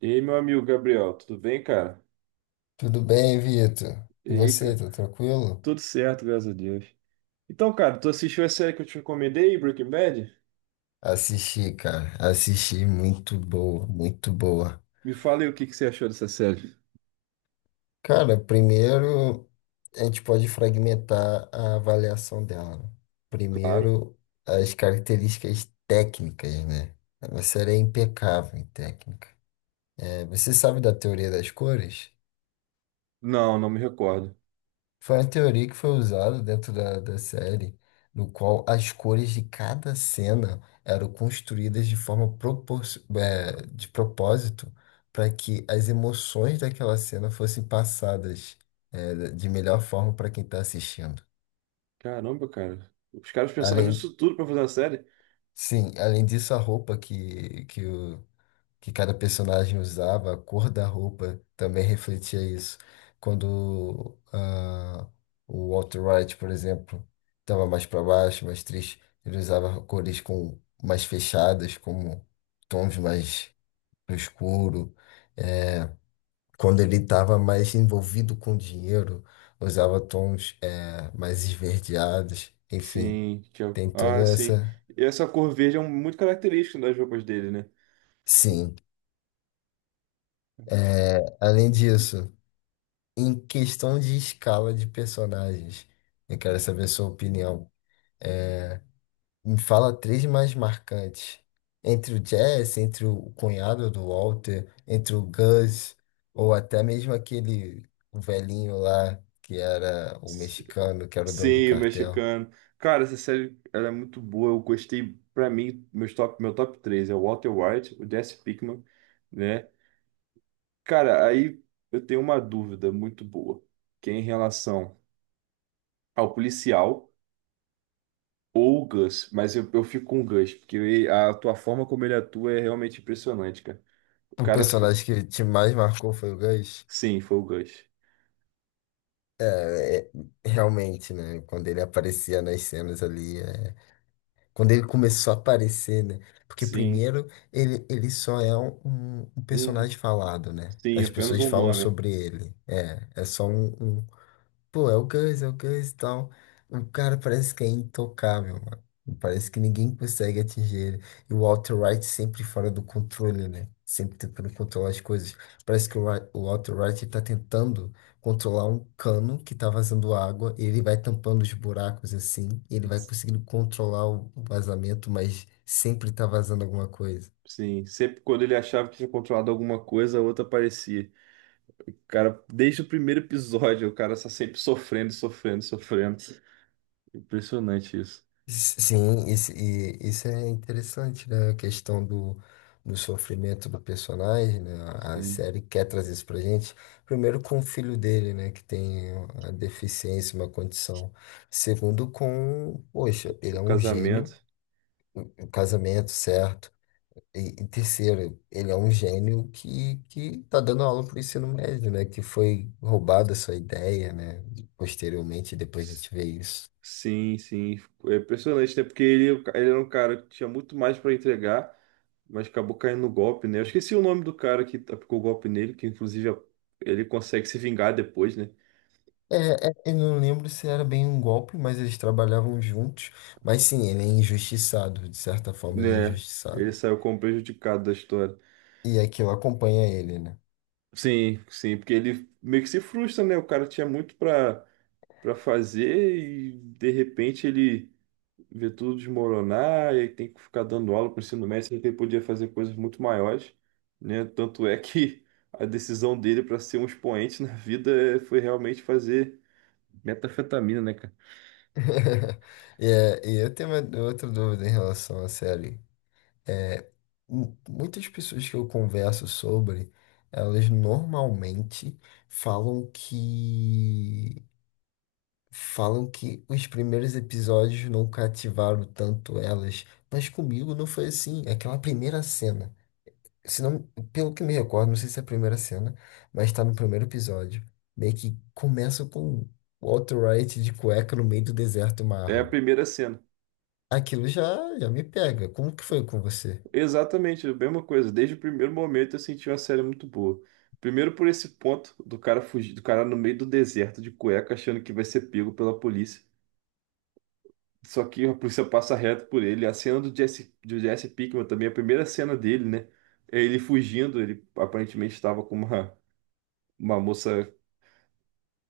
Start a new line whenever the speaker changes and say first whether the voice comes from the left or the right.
right: E aí, meu amigo Gabriel, tudo bem, cara?
left: Tudo bem, Vitor?
right: E
left: E
right: aí,
left: você,
right: cara?
left: tá tranquilo?
right: Tudo certo, graças a Deus. Então, cara, tu assistiu a série que eu te recomendei, Breaking Bad?
left: Assisti, cara. Assisti, muito boa, muito boa.
right: Me fala aí o que que você achou dessa série.
left: Cara, primeiro a gente pode fragmentar a avaliação dela, né?
right: Claro.
left: Primeiro, as características técnicas, né? Ela série é impecável em técnica. É, você sabe da teoria das cores?
right: Não, não me recordo.
left: Foi uma teoria que foi usada dentro da série, no qual as cores de cada cena eram construídas de forma de propósito para que as emoções daquela cena fossem passadas, de melhor forma para quem está assistindo.
right: Caramba, cara. Os caras pensaram
left: Além,
right: nisso tudo pra fazer a série?
left: sim, além disso, a roupa que que cada personagem usava, a cor da roupa também refletia isso. Quando o Walter White, por exemplo, estava mais para baixo, mais triste, ele usava cores com mais fechadas, como tons mais escuro. É, quando ele estava mais envolvido com dinheiro, usava tons mais esverdeados. Enfim,
right: Sim,
left: tem toda
right: ah, sim.
left: essa.
right: E essa cor verde é muito característica das roupas dele, né?
left: Sim. É, além disso. Em questão de escala de personagens, eu quero saber a sua opinião. É, me fala três mais marcantes. Entre o Jess, entre o cunhado do Walter, entre o Gus, ou até mesmo aquele o velhinho lá, que era o
right: S-
left: mexicano, que era o dono do
right: Sim, o
left: cartel.
right: mexicano. Cara, essa série ela é muito boa. Eu gostei, pra mim, meu top 3 é o Walter White, o Jesse Pinkman, né? Cara, aí eu tenho uma dúvida muito boa, que é em relação ao policial ou o Gus, mas eu fico com o Gus, porque a tua forma como ele atua é realmente impressionante, cara. O
left: O
right: cara,
left: personagem que te mais marcou foi o Gus.
right: sim, foi o Gus.
left: É, é, realmente, né? Quando ele aparecia nas cenas ali, quando ele começou a aparecer, né? Porque
right: Sim,
left: primeiro ele só é um
right: um,
left: personagem falado, né?
right: sim,
left: As
right: apenas
left: pessoas
right: um
left: falam
right: nome.
left: sobre ele. É, é só um. Pô, é o Gus e tal. O cara parece que é intocável, mano. Parece que ninguém consegue atingir ele. E o Walter White sempre fora do controle, né? Sempre tentando controlar as coisas. Parece que o Walter White ele tá tentando controlar um cano que tá vazando água. E ele vai tampando os buracos assim. E ele vai conseguindo controlar o vazamento, mas sempre tá vazando alguma coisa.
right: Sim, sempre quando ele achava que tinha controlado alguma coisa, a outra aparecia. O cara, desde o primeiro episódio, o cara está sempre sofrendo, sofrendo, sofrendo. Impressionante isso.
left: Sim, isso, e isso é interessante, né? A questão do sofrimento do personagem, né? A
right: Sim,
left: série quer trazer isso pra gente. Primeiro com o filho dele, né? Que tem a deficiência, uma condição. Segundo com, poxa, ele
right: o
left: é um gênio,
right: casamento.
left: o casamento certo. E terceiro, ele é um gênio que tá dando aula pro ensino médio, né? Que foi roubada sua ideia, né? Posteriormente, depois a gente vê isso.
right: Sim, sim. É impressionante, né? Porque ele era um cara que tinha muito mais para entregar, mas acabou caindo no golpe, né? Eu esqueci o nome do cara que aplicou o golpe nele, que inclusive ele consegue se vingar depois, né?
left: É, eu não lembro se era bem um golpe, mas eles trabalhavam juntos. Mas sim, ele é injustiçado, de certa forma ele é
right: Né?
left: injustiçado.
right: Ele saiu como prejudicado da história.
left: E aquilo acompanha ele, né?
right: Sim, sim, porque ele meio que se frustra, né? O cara tinha muito para fazer e de repente ele ver tudo desmoronar e aí tem que ficar dando aula para o ensino médio, sendo que ele podia fazer coisas muito maiores, né? Tanto é que a decisão dele para ser um expoente na vida foi realmente fazer metanfetamina, né, cara?
left: E eu tenho uma, outra dúvida em relação à série. É, muitas pessoas que eu converso sobre, elas normalmente falam que falam que os primeiros episódios não cativaram tanto elas. Mas comigo não foi assim. Aquela primeira cena. Se não, pelo que me recordo, não sei se é a primeira cena, mas tá no primeiro episódio. Meio que começa com o Walter White de cueca no meio do deserto, uma
right: É a
left: arma.
right: primeira cena.
left: Aquilo já, já me pega. Como que foi com você?
right: Exatamente, a mesma coisa. Desde o primeiro momento eu senti uma série muito boa. Primeiro por esse ponto do cara fugir, do cara no meio do deserto de cueca achando que vai ser pego pela polícia. Só que a polícia passa reto por ele. A cena do Jesse Pinkman também, a primeira cena dele, né? É ele fugindo, ele aparentemente estava com uma moça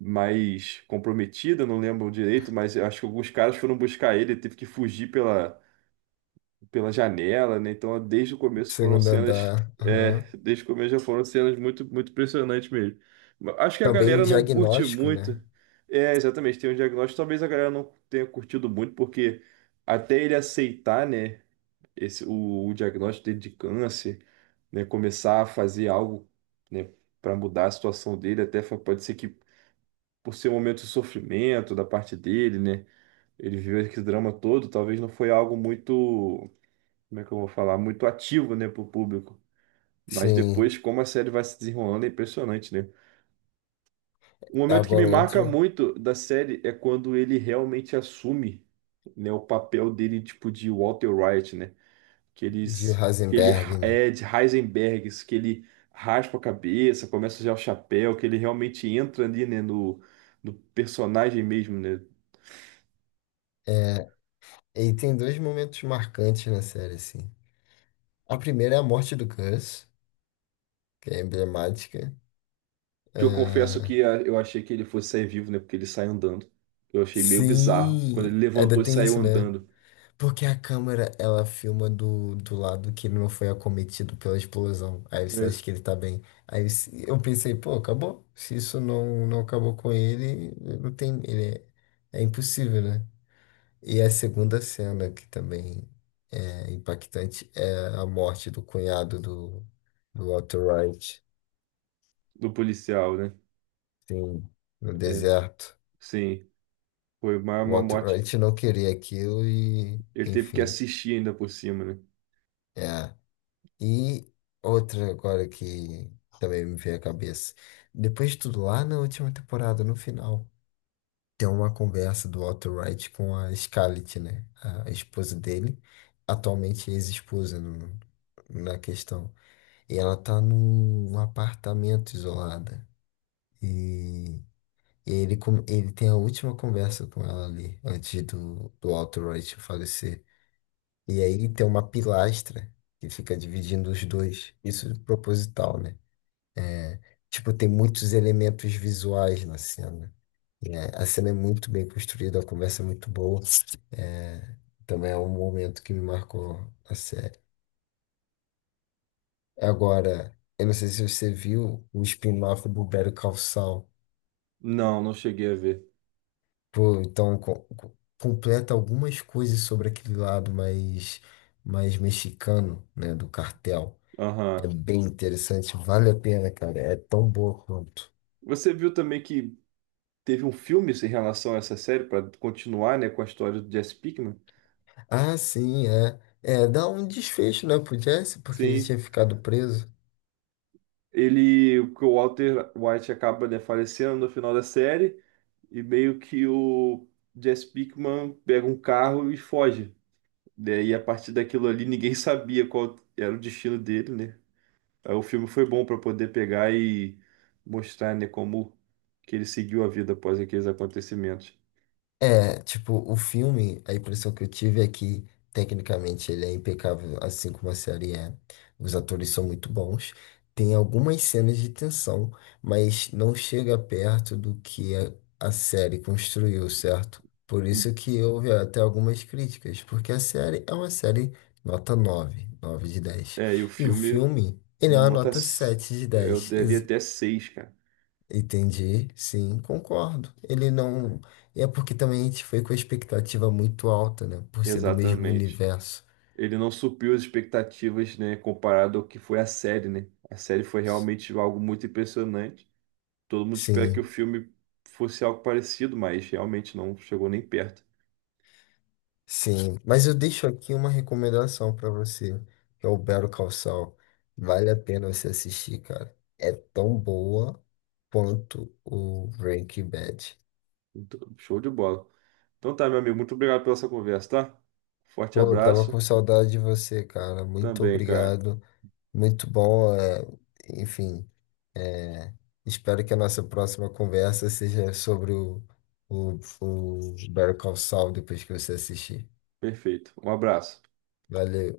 right: mais comprometida, não lembro direito, mas eu acho que alguns caras foram buscar ele, ele teve que fugir pela janela, né? Então, desde o começo foram
left: Segundo
right: cenas,
left: andar. Aham.
right: desde o começo já foram cenas muito, muito impressionantes mesmo. Mas acho que a
left: Também o
right: galera não curte
left: diagnóstico,
right: muito.
left: né?
right: É, exatamente, tem um diagnóstico, talvez a galera não tenha curtido muito, porque até ele aceitar, né? O diagnóstico dele de câncer, né, começar a fazer algo, né, para mudar a situação dele, pode ser que por ser um momento de sofrimento da parte dele, né, ele viveu esse drama todo, talvez não foi algo muito, como é que eu vou falar, muito ativo, né, para o público. Mas
left: Sim.
right: depois, como a série vai se desenrolando, é impressionante, né? Um momento que me
left: Agora
right: marca
left: outro
right: muito da série é quando ele realmente assume, né, o papel dele, tipo, de Walter White, né,
left: de
right: que ele
left: Heisenberg, né?
right: é de Heisenbergs, que ele raspa a cabeça, começa a usar o chapéu, que ele realmente entra ali, né, no, no personagem mesmo, né?
left: É, e tem dois momentos marcantes na série, assim. A primeira é a morte do Gus, que é emblemática.
right: Que eu confesso
left: É,
right: que eu achei que ele fosse sair vivo, né, porque ele sai andando. Eu achei meio bizarro quando
left: sim,
right: ele
left: ainda
right: levantou e
left: tem
right: saiu
left: isso, né?
right: andando,
left: Porque a câmera, ela filma do lado que ele não foi acometido pela explosão. Aí você
right: né,
left: acha que ele tá bem. Aí eu pensei, pô, acabou. Se isso não acabou com ele, não tem, ele é, é impossível, né? E a segunda cena, que também é impactante, é a morte do cunhado do Walter White,
right: do policial, né?
left: sim, no
right: É,
left: deserto.
right: sim, foi uma,
left: O
right: uma
left: Walter
right: morte.
left: White não queria aquilo e,
right: Ele teve que
left: enfim,
right: assistir ainda por cima, né?
left: é. E outra agora que também me veio à cabeça. Depois de tudo, lá na última temporada, no final, tem uma conversa do Walter White com a Scarlett, né? A esposa dele, atualmente ex-esposa na questão. E ela tá num apartamento isolada. E ele, ele tem a última conversa com ela ali, antes do Walter White falecer. E aí tem uma pilastra que fica dividindo os dois. Isso é proposital, né? Tipo, tem muitos elementos visuais na cena. É, a cena é muito bem construída, a conversa é muito boa. É, também é um momento que me marcou a série. Agora, eu não sei se você viu o spin-off do Better Call Saul.
right: Não, não cheguei a ver.
left: Pô, então completa algumas coisas sobre aquele lado mais, mais mexicano, né, do cartel. É
right: Aham.
left: bem interessante, vale a pena, cara. É tão boa quanto.
right: Você viu também que teve um filme assim, em relação a essa série para continuar, né, com a história do Jesse Pinkman.
left: Ah, sim, é. É, dá um desfecho, né, pro Jesse, porque ele tinha
right: Sim,
left: ficado preso.
right: ele, que o Walter White acaba, né, falecendo no final da série e meio que o Jesse Pinkman pega um carro e foge, né? E a partir daquilo ali ninguém sabia qual era o destino dele, né? Aí o filme foi bom para poder pegar e mostrar, né, como que ele seguiu a vida após aqueles acontecimentos.
left: É, tipo, o filme, a impressão que eu tive é que, tecnicamente, ele é impecável, assim como a série é. Os atores são muito bons. Tem algumas cenas de tensão, mas não chega perto do que a série construiu, certo? Por isso que houve até algumas críticas, porque a série é uma série nota 9/10.
right: É, e o
left: E o
right: filme,
left: filme, ele é uma
right: nota.
left: nota
right: s-
left: sete de
right: eu
left: dez
right: daria até seis, cara.
left: Entendi, sim, concordo. Ele não. É porque também a gente foi com a expectativa muito alta, né? Por ser do mesmo
right: Exatamente.
left: universo.
right: Ele não supriu as expectativas, né? Comparado ao que foi a série, né? A série foi realmente algo muito impressionante. Todo mundo espera que o
left: Sim,
right: filme fosse algo parecido, mas realmente não chegou nem perto.
left: sim. Mas eu deixo aqui uma recomendação pra você, que é o Better Call Saul. Vale a pena você assistir, cara. É tão boa quanto o Breaking Bad.
right: Então, show de bola. Então tá, meu amigo, muito obrigado pela essa conversa, tá? Forte
left: Pô, eu tava
right: abraço
left: com saudade de você, cara. Muito
right: também, cara.
left: obrigado. Muito bom. Enfim. Espero que a nossa próxima conversa seja sobre o Better Call Saul depois que você assistir.
right: Perfeito. Um abraço.
left: Valeu.